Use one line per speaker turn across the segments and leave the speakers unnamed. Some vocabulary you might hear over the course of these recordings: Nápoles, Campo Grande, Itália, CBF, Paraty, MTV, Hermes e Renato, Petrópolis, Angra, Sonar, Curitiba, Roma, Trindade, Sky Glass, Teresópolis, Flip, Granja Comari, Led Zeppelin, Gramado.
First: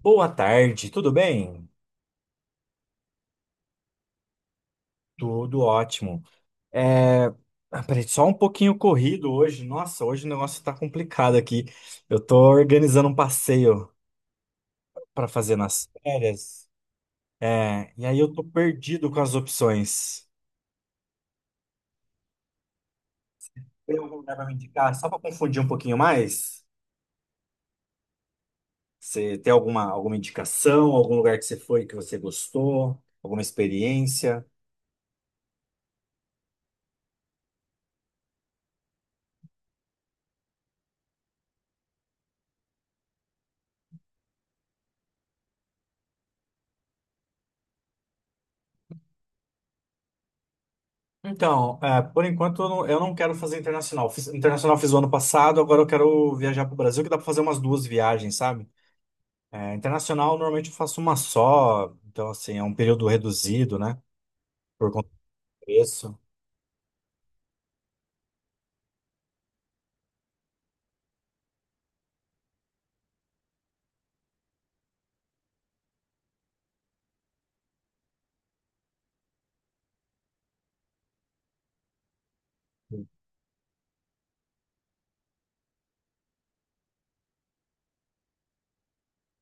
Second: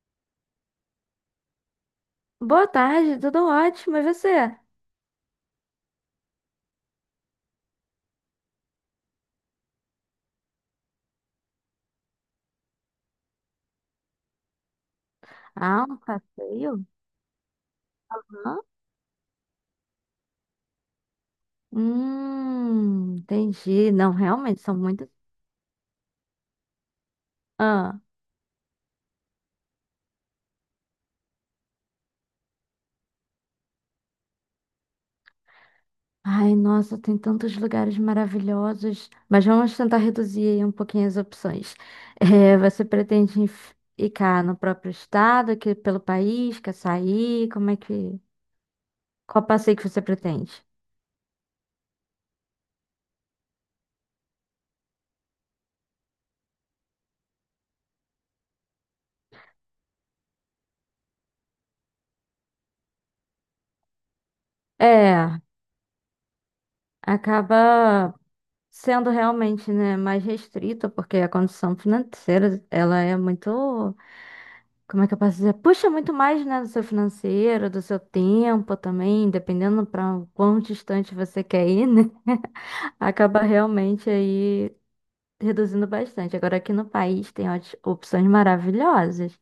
Boa tarde, tudo bem?
Boa tarde, tudo ótimo, e você?
Tudo ótimo. É... ah, peraí, só um pouquinho corrido hoje. Nossa, hoje o negócio tá complicado aqui. Eu tô organizando um passeio pra fazer
Ah,
nas
um
férias.
passeio?
E aí eu tô
Hã?
perdido com as opções.
Entendi.
Tem
Não,
algum lugar pra me
realmente, são
indicar? Só
muitos.
pra confundir um pouquinho mais?
Ah.
Você tem alguma indicação? Algum lugar que você foi que você gostou? Alguma experiência?
Ai, nossa, tem tantos lugares maravilhosos. Mas vamos tentar reduzir aí um pouquinho as opções. É, você pretende ficar no próprio estado, aqui pelo país, quer sair? Como é que... qual passeio que você pretende?
Então, é, por enquanto eu não quero fazer internacional. Internacional fiz o ano passado, agora eu quero viajar para o Brasil, que dá para fazer umas duas viagens, sabe? É, internacional normalmente eu faço uma só, então assim, é um período reduzido, né? Por conta do
É,
preço.
acaba sendo realmente, né, mais restrito, porque a condição financeira, ela é muito... Como é que eu posso dizer? Puxa muito mais, né, do seu financeiro, do seu tempo também, dependendo para quão distante você quer ir, né? Acaba realmente aí reduzindo bastante. Agora aqui no país tem opções maravilhosas,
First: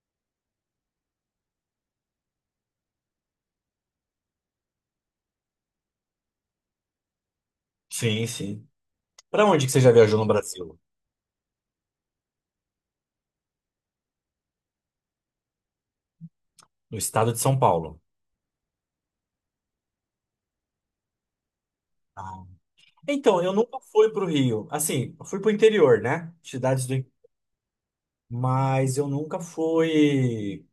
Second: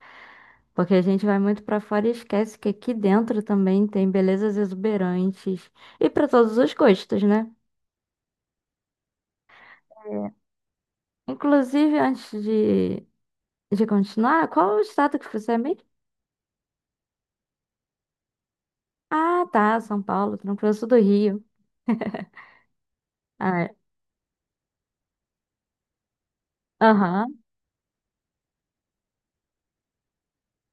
porque a gente vai muito para fora e esquece que aqui dentro também tem belezas exuberantes e para todos os gostos, né?
Sim, sim. Para onde que você já viajou no Brasil?
Inclusive, antes de continuar, qual o estado que você é mesmo?
No estado de São Paulo.
Ah, tá, São Paulo, Trancoso do Rio.
Ah. Então, eu
Ah, é.
nunca fui para o Rio. Assim, eu fui para o interior, né? Cidades do.
Aham.
Mas eu nunca fui.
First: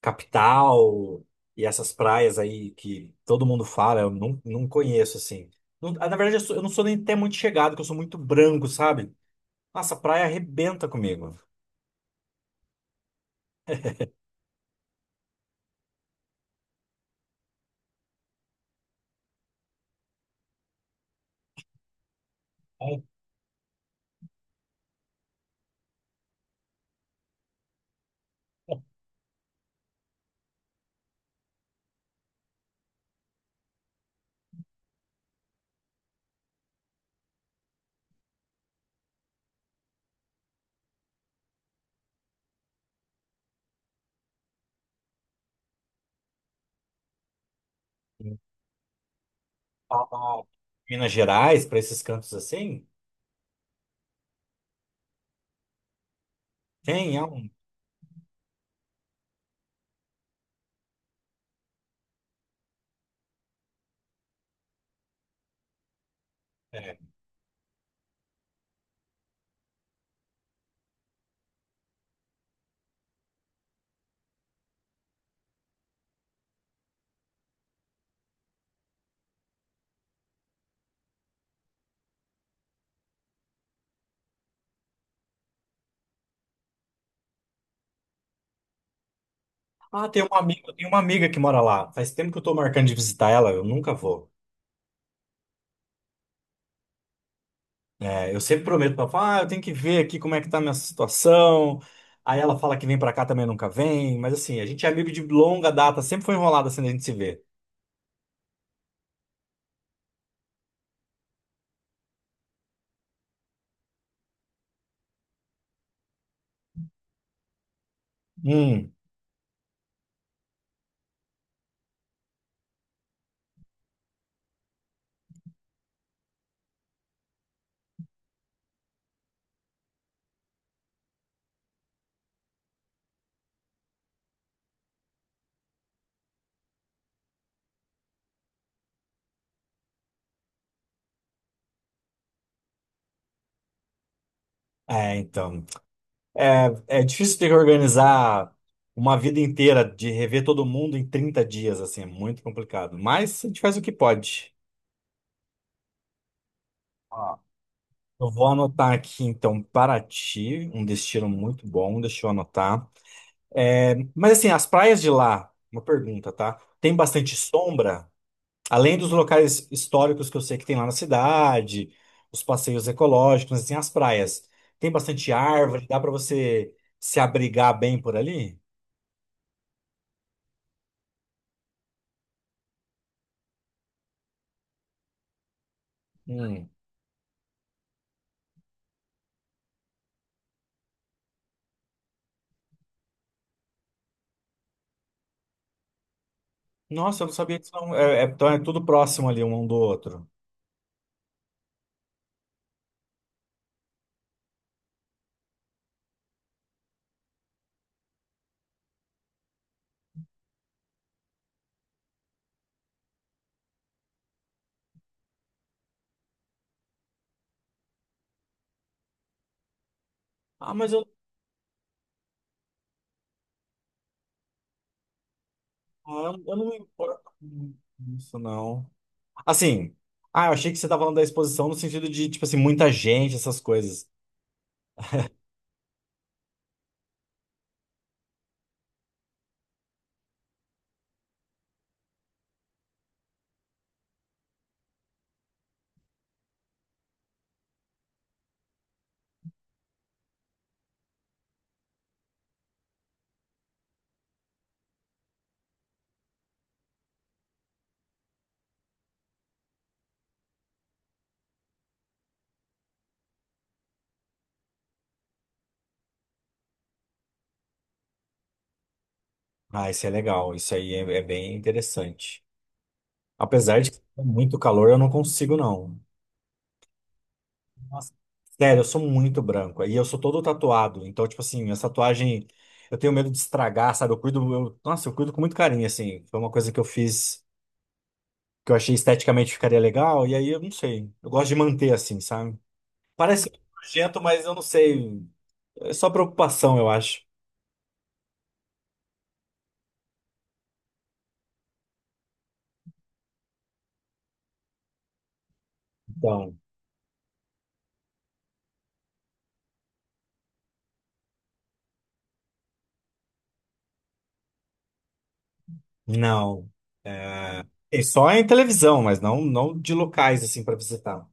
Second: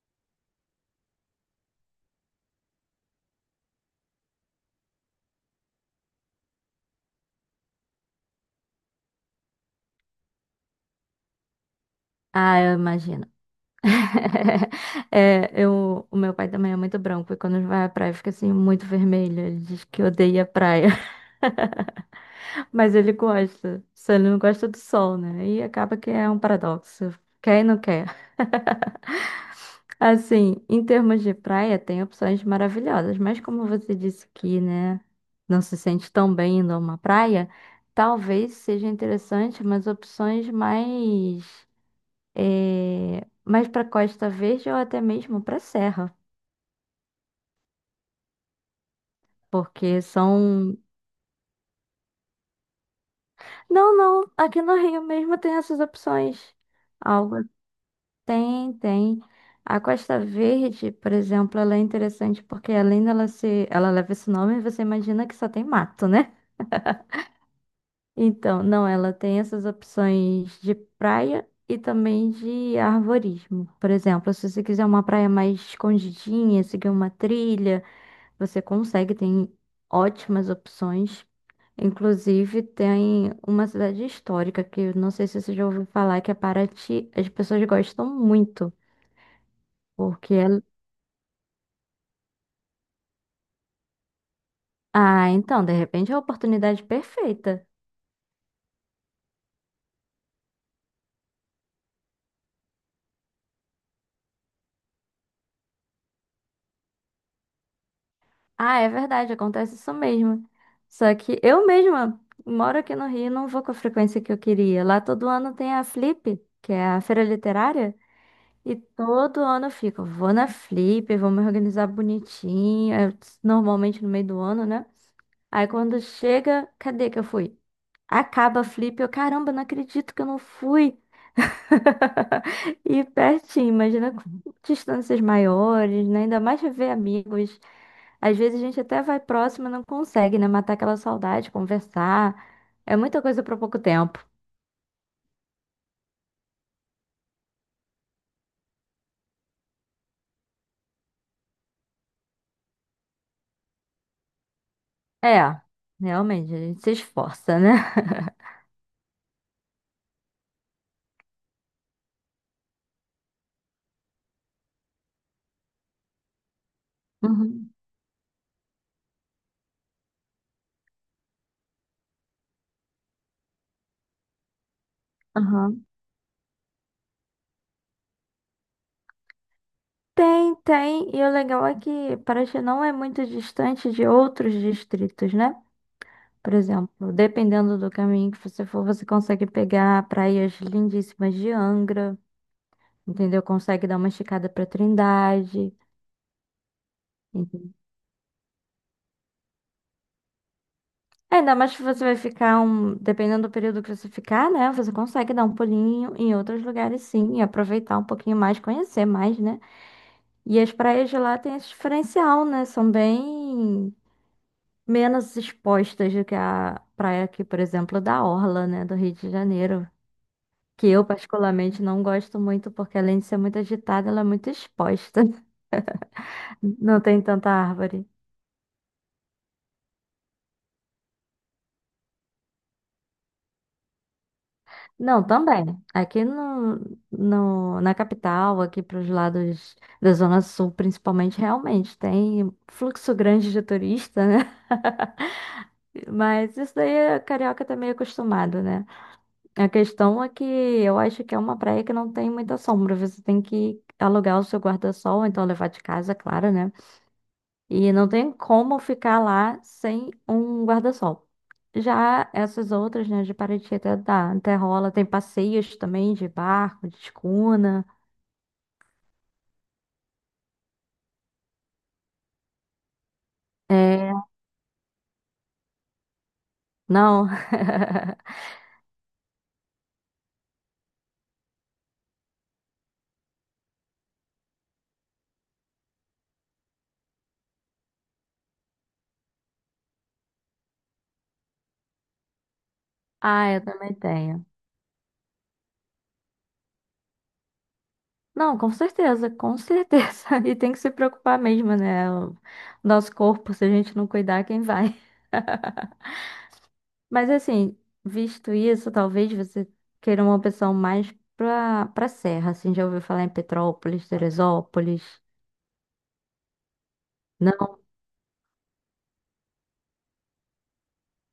Capital e essas praias aí que todo mundo fala, eu não, não conheço, assim. Na verdade, eu não sou nem até muito chegado, que eu sou muito branco, sabe? Nossa, a praia arrebenta comigo.
Ah, eu imagino. É, o meu pai também é muito branco e quando vai à praia fica assim muito vermelho. Ele diz que odeia a praia, mas
Ai,
ele gosta. Só ele não gosta do sol, né? E acaba que é um paradoxo. Quer e não quer. Assim, em termos de praia, tem opções maravilhosas, mas como você disse que, né, não se sente tão bem indo a uma praia, talvez seja interessante umas opções mais, mais para Costa Verde ou até mesmo para Serra. Porque
pra
são...
Minas Gerais, pra esses cantos assim,
Não, não. Aqui no Rio mesmo tem essas opções.
tem, é
Algo
um.
tem, tem. A Costa Verde, por exemplo, ela é interessante porque além dela ser... ela leva esse nome, você imagina que só tem mato, né?
É.
Então, não, ela tem essas opções de praia e também de arvorismo. Por exemplo, se você quiser uma praia mais escondidinha, seguir uma trilha, você consegue, tem ótimas opções. Inclusive, tem uma cidade histórica que eu não sei se você já ouviu falar, que é Paraty. As pessoas gostam muito,
Ah, tem
porque...
uma
é...
amiga, tem uma amiga que mora lá. Faz tempo que eu tô marcando de visitar ela, eu nunca vou.
Ah, então, de repente é a oportunidade perfeita.
É, eu sempre prometo para ela, falo, ah, eu tenho que ver aqui como é que tá a minha situação. Aí ela fala que vem para cá também nunca vem, mas assim, a gente é amigo de longa data, sempre foi enrolado assim a gente se vê.
Ah, é verdade, acontece isso mesmo. Só que eu mesma moro aqui no Rio e não vou com a frequência que eu queria. Lá todo ano tem a Flip, que é a feira literária, e
Hum,
todo ano eu fico, vou na Flip, vou me organizar bonitinho, é normalmente no meio do ano, né? Aí quando chega, cadê que eu fui? Acaba a Flip, caramba, não acredito que eu não fui. E pertinho, imagina com distâncias maiores, né? Ainda mais rever amigos. Às vezes a gente até vai próximo e não consegue, né? Matar aquela saudade, conversar. É muita coisa para pouco tempo.
é, então. É difícil ter que organizar uma vida inteira de rever todo mundo em 30 dias, assim, é muito complicado. Mas a gente faz o que pode.
É, realmente, a gente se
Ó,
esforça, né?
eu vou anotar aqui, então, Paraty, um destino muito bom, deixa eu anotar. É, mas assim, as praias de lá, uma pergunta, tá? Tem bastante
Uhum.
sombra? Além dos locais históricos que eu sei que tem lá na cidade, os passeios ecológicos, tem as praias. Tem bastante
Aham.
árvore, dá para você se abrigar bem por ali?
Tem, tem. E o legal é que Paraty não é muito distante de outros distritos, né? Por
Hum.
exemplo, dependendo do caminho que você for, você consegue pegar praias lindíssimas de Angra, entendeu? Consegue dar uma esticada para Trindade.
Nossa, eu não sabia que isso
Uhum.
então é tudo próximo ali um do outro.
Ainda mais que você vai ficar um, dependendo do período que você ficar, né? Você consegue dar um pulinho em outros lugares, sim, e aproveitar um pouquinho mais, conhecer mais, né? E as praias de lá têm esse diferencial, né? São bem menos expostas do que a praia aqui, por exemplo, da Orla, né? Do Rio de Janeiro.
Ah,
Que
mas eu,
eu particularmente não gosto muito, porque além de ser muito agitada, ela é muito exposta.
ah, eu não me
Não tem
importo
tanta
com
árvore.
isso, não. Assim, ah, eu achei que você estava falando da exposição no sentido de, tipo assim, muita gente, essas coisas.
Não, também. Aqui no, na capital, aqui para os lados da Zona Sul, principalmente, realmente tem fluxo grande de turista, né? Mas isso daí o carioca tá meio acostumado, né? A questão é que eu acho que é uma praia que não tem muita sombra. Você tem que alugar o seu guarda-sol, ou então levar de casa, claro, né? E não tem como ficar lá sem um guarda-sol. Já essas outras, né, de Paraty até dá, até rola. Tem passeios também de barco, de escuna.
Ah, isso é legal, isso aí é bem interessante. Apesar de que é
É,
muito calor, eu não consigo, não.
não.
Nossa, sério, eu sou muito branco. E eu sou todo tatuado. Então, tipo assim, essa tatuagem, eu tenho medo de estragar, sabe? Nossa, eu cuido com muito carinho, assim. Foi uma coisa que eu fiz que eu achei esteticamente ficaria legal. E aí, eu não sei. Eu gosto de manter assim, sabe? Parece
Ah, eu também
nojento, mas
tenho.
eu não sei. É só preocupação, eu acho.
Não, com certeza, com certeza. E tem que se preocupar mesmo, né? O nosso corpo, se a gente não cuidar, quem vai?
Então,
Mas assim, visto isso, talvez você queira uma opção mais pra serra, assim, já ouviu falar em Petrópolis, Teresópolis,
não.
né?
E só em televisão, mas não, não de locais, assim, pra visitar.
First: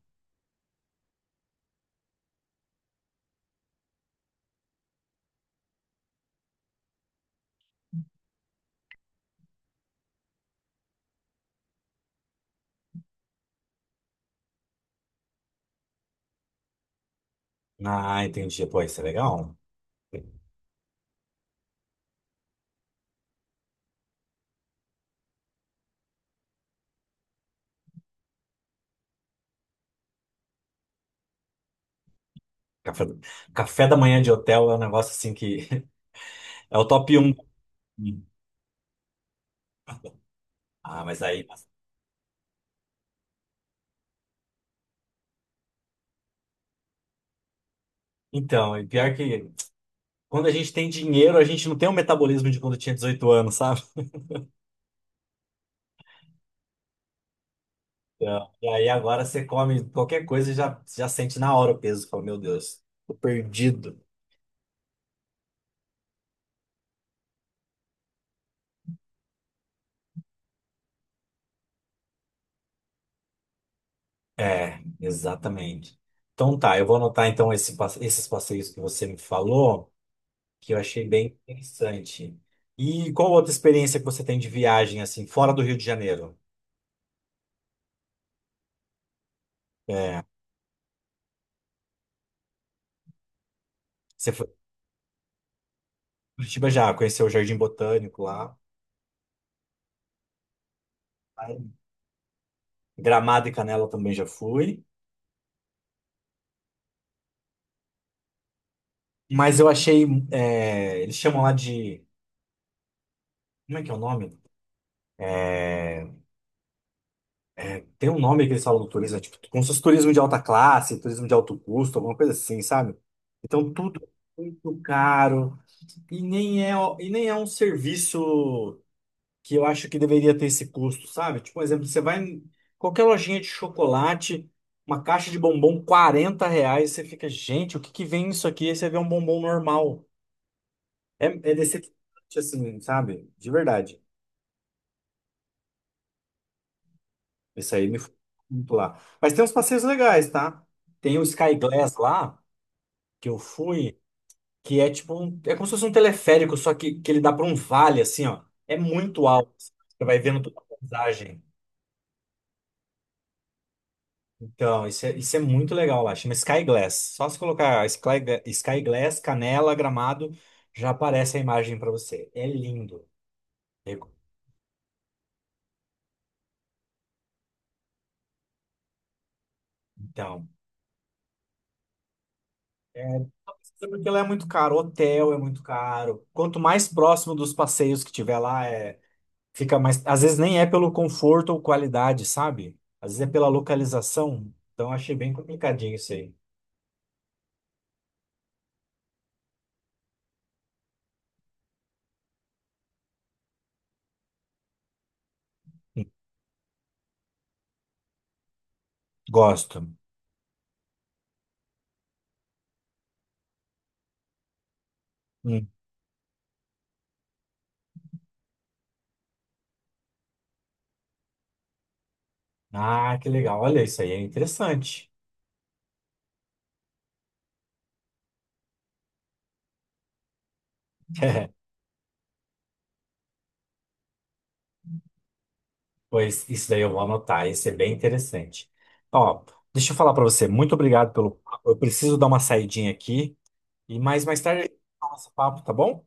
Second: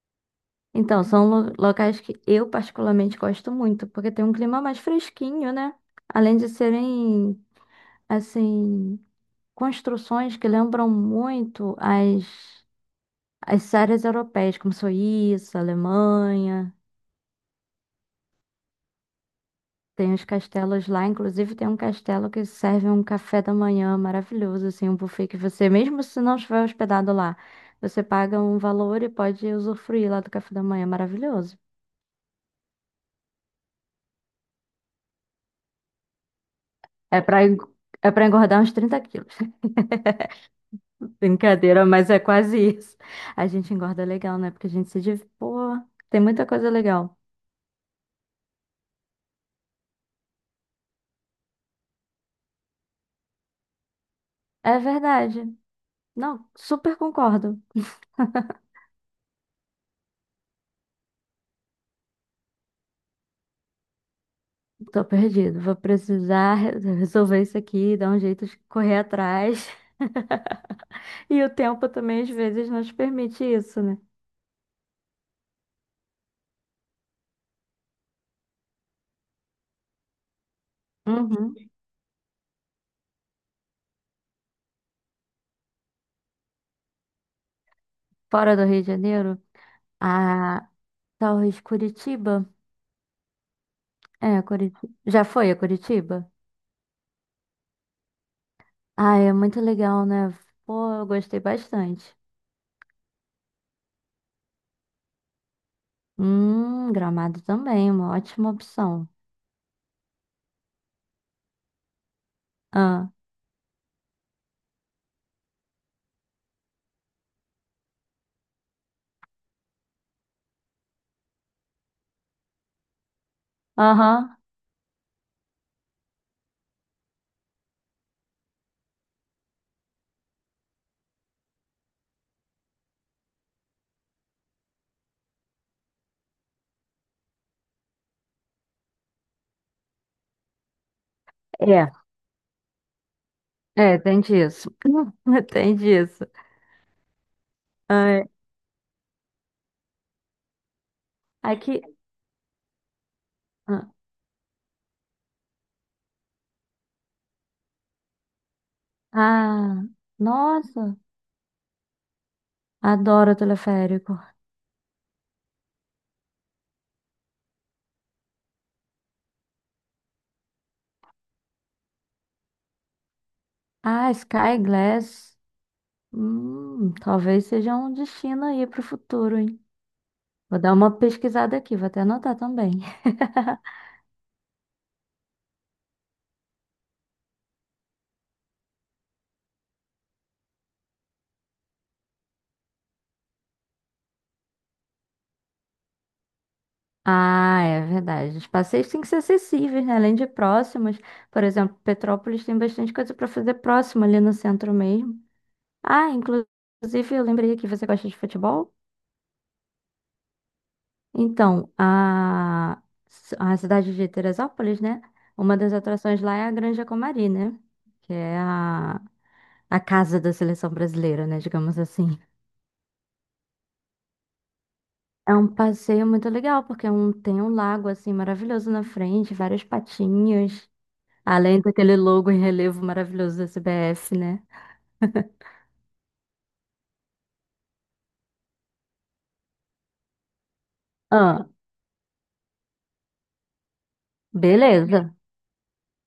Então, são locais que eu particularmente gosto muito, porque tem um clima mais fresquinho, né? Além de serem, assim, construções que lembram muito as séries europeias, como Suíça, Alemanha.
Ah, entendi. Pô, isso é legal.
Tem os castelos lá, inclusive tem um castelo que serve um café da manhã maravilhoso, assim, um buffet que você, mesmo se não estiver hospedado lá, você paga um valor e pode usufruir lá do café da manhã maravilhoso.
Café, café da manhã de hotel é um negócio assim que é o top
É
um.
para é para engordar uns 30 quilos.
Ah, mas aí.
Brincadeira, mas é quase isso. A gente engorda legal, né? Porque a gente se div... Pô, tem muita coisa legal.
Então, e pior que quando a gente tem dinheiro, a gente não tem o metabolismo de quando tinha 18 anos, sabe?
É verdade. Não, super concordo.
Então, e aí agora você come qualquer coisa e já sente na hora o peso. Você fala, meu Deus, tô perdido.
Tô perdido. Vou precisar resolver isso aqui, dar um jeito de correr atrás. E o tempo também, às vezes, nos permite isso, né?
É, exatamente. Então tá, eu vou anotar então esses passeios que você me falou, que eu achei bem
Uhum.
interessante. E qual outra experiência que você tem de viagem, assim, fora do Rio de Janeiro?
Fora do Rio de Janeiro,
É,
a talvez Curitiba.
você
É,
foi para
Curitiba. Já foi a Curitiba?
Curitiba já, conheceu o Jardim Botânico lá.
Ah, é muito legal, né? Pô, eu gostei bastante.
Gramado e Canela também já fui.
Gramado também, uma ótima opção.
Mas eu achei. É, eles chamam lá de.
Ah,
Como é que é o nome? É, tem um nome que eles falam do turismo, é tipo, como se fosse turismo de alta classe, turismo de alto custo, alguma coisa assim, sabe? Então tudo
aham,
é muito caro e nem é, e nem é um serviço que eu acho que deveria ter esse custo, sabe? Tipo, por exemplo, você vai em qualquer lojinha de chocolate, uma caixa de bombom, R$ 40, você fica, gente, o que que vem isso aqui? Aí você vê um bombom normal. É
é,
decepcionante, assim, sabe? De
é,
verdade.
tem disso. Tem disso.
Esse aí me foi
Ai,
muito lá. Mas tem uns passeios legais, tá? Tem o Sky
aqui,
Glass lá, que eu
ah,
fui, que é tipo um, é como se fosse um teleférico, só que ele dá para um vale, assim, ó. É muito alto, assim.
ah,
Você vai vendo toda a
nossa,
paisagem.
adoro teleférico.
Então, isso é muito legal lá. Chama Sky Glass. Só se colocar Sky Glass, Canela, Gramado, já aparece a imagem para você. É lindo.
Ah, Sky Glass, talvez seja um destino aí para o futuro, hein?
Então,
Vou dar uma pesquisada aqui, vou até anotar também.
é, porque lá é muito caro. Hotel é muito caro. Quanto mais próximo dos passeios que tiver lá, fica mais. Às vezes nem é pelo conforto ou qualidade, sabe? Às vezes é pela localização. Então achei bem complicadinho isso aí.
Ah, é verdade. Os passeios têm que ser acessíveis, né? Além de próximos. Por exemplo, Petrópolis tem bastante coisa para fazer próximo ali no centro mesmo.
Hum.
Ah, inclusive eu lembrei que você gosta de futebol.
Gosto.
Então, a cidade de Teresópolis, né? Uma
Hum.
das atrações lá é a Granja Comari, né? Que é a casa da seleção brasileira, né? Digamos assim.
Ah, que legal. Olha, isso aí é interessante.
É um passeio muito legal, porque é um... tem um lago assim maravilhoso na frente, vários patinhos. Além daquele logo em relevo maravilhoso da CBF, né?
Pois isso daí eu vou anotar. Isso é bem interessante. Ó, deixa eu falar para você. Muito obrigado pelo
Ah,
papo. Eu preciso dar uma saidinha aqui. E mais tarde,
beleza.
nosso papo, tá bom?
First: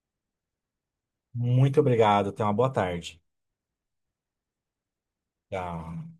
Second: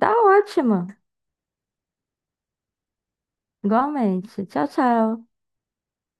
Tá ótimo.
Muito obrigado. Tenha uma boa tarde.
Igualmente. Tchau, tchau.
Tchau.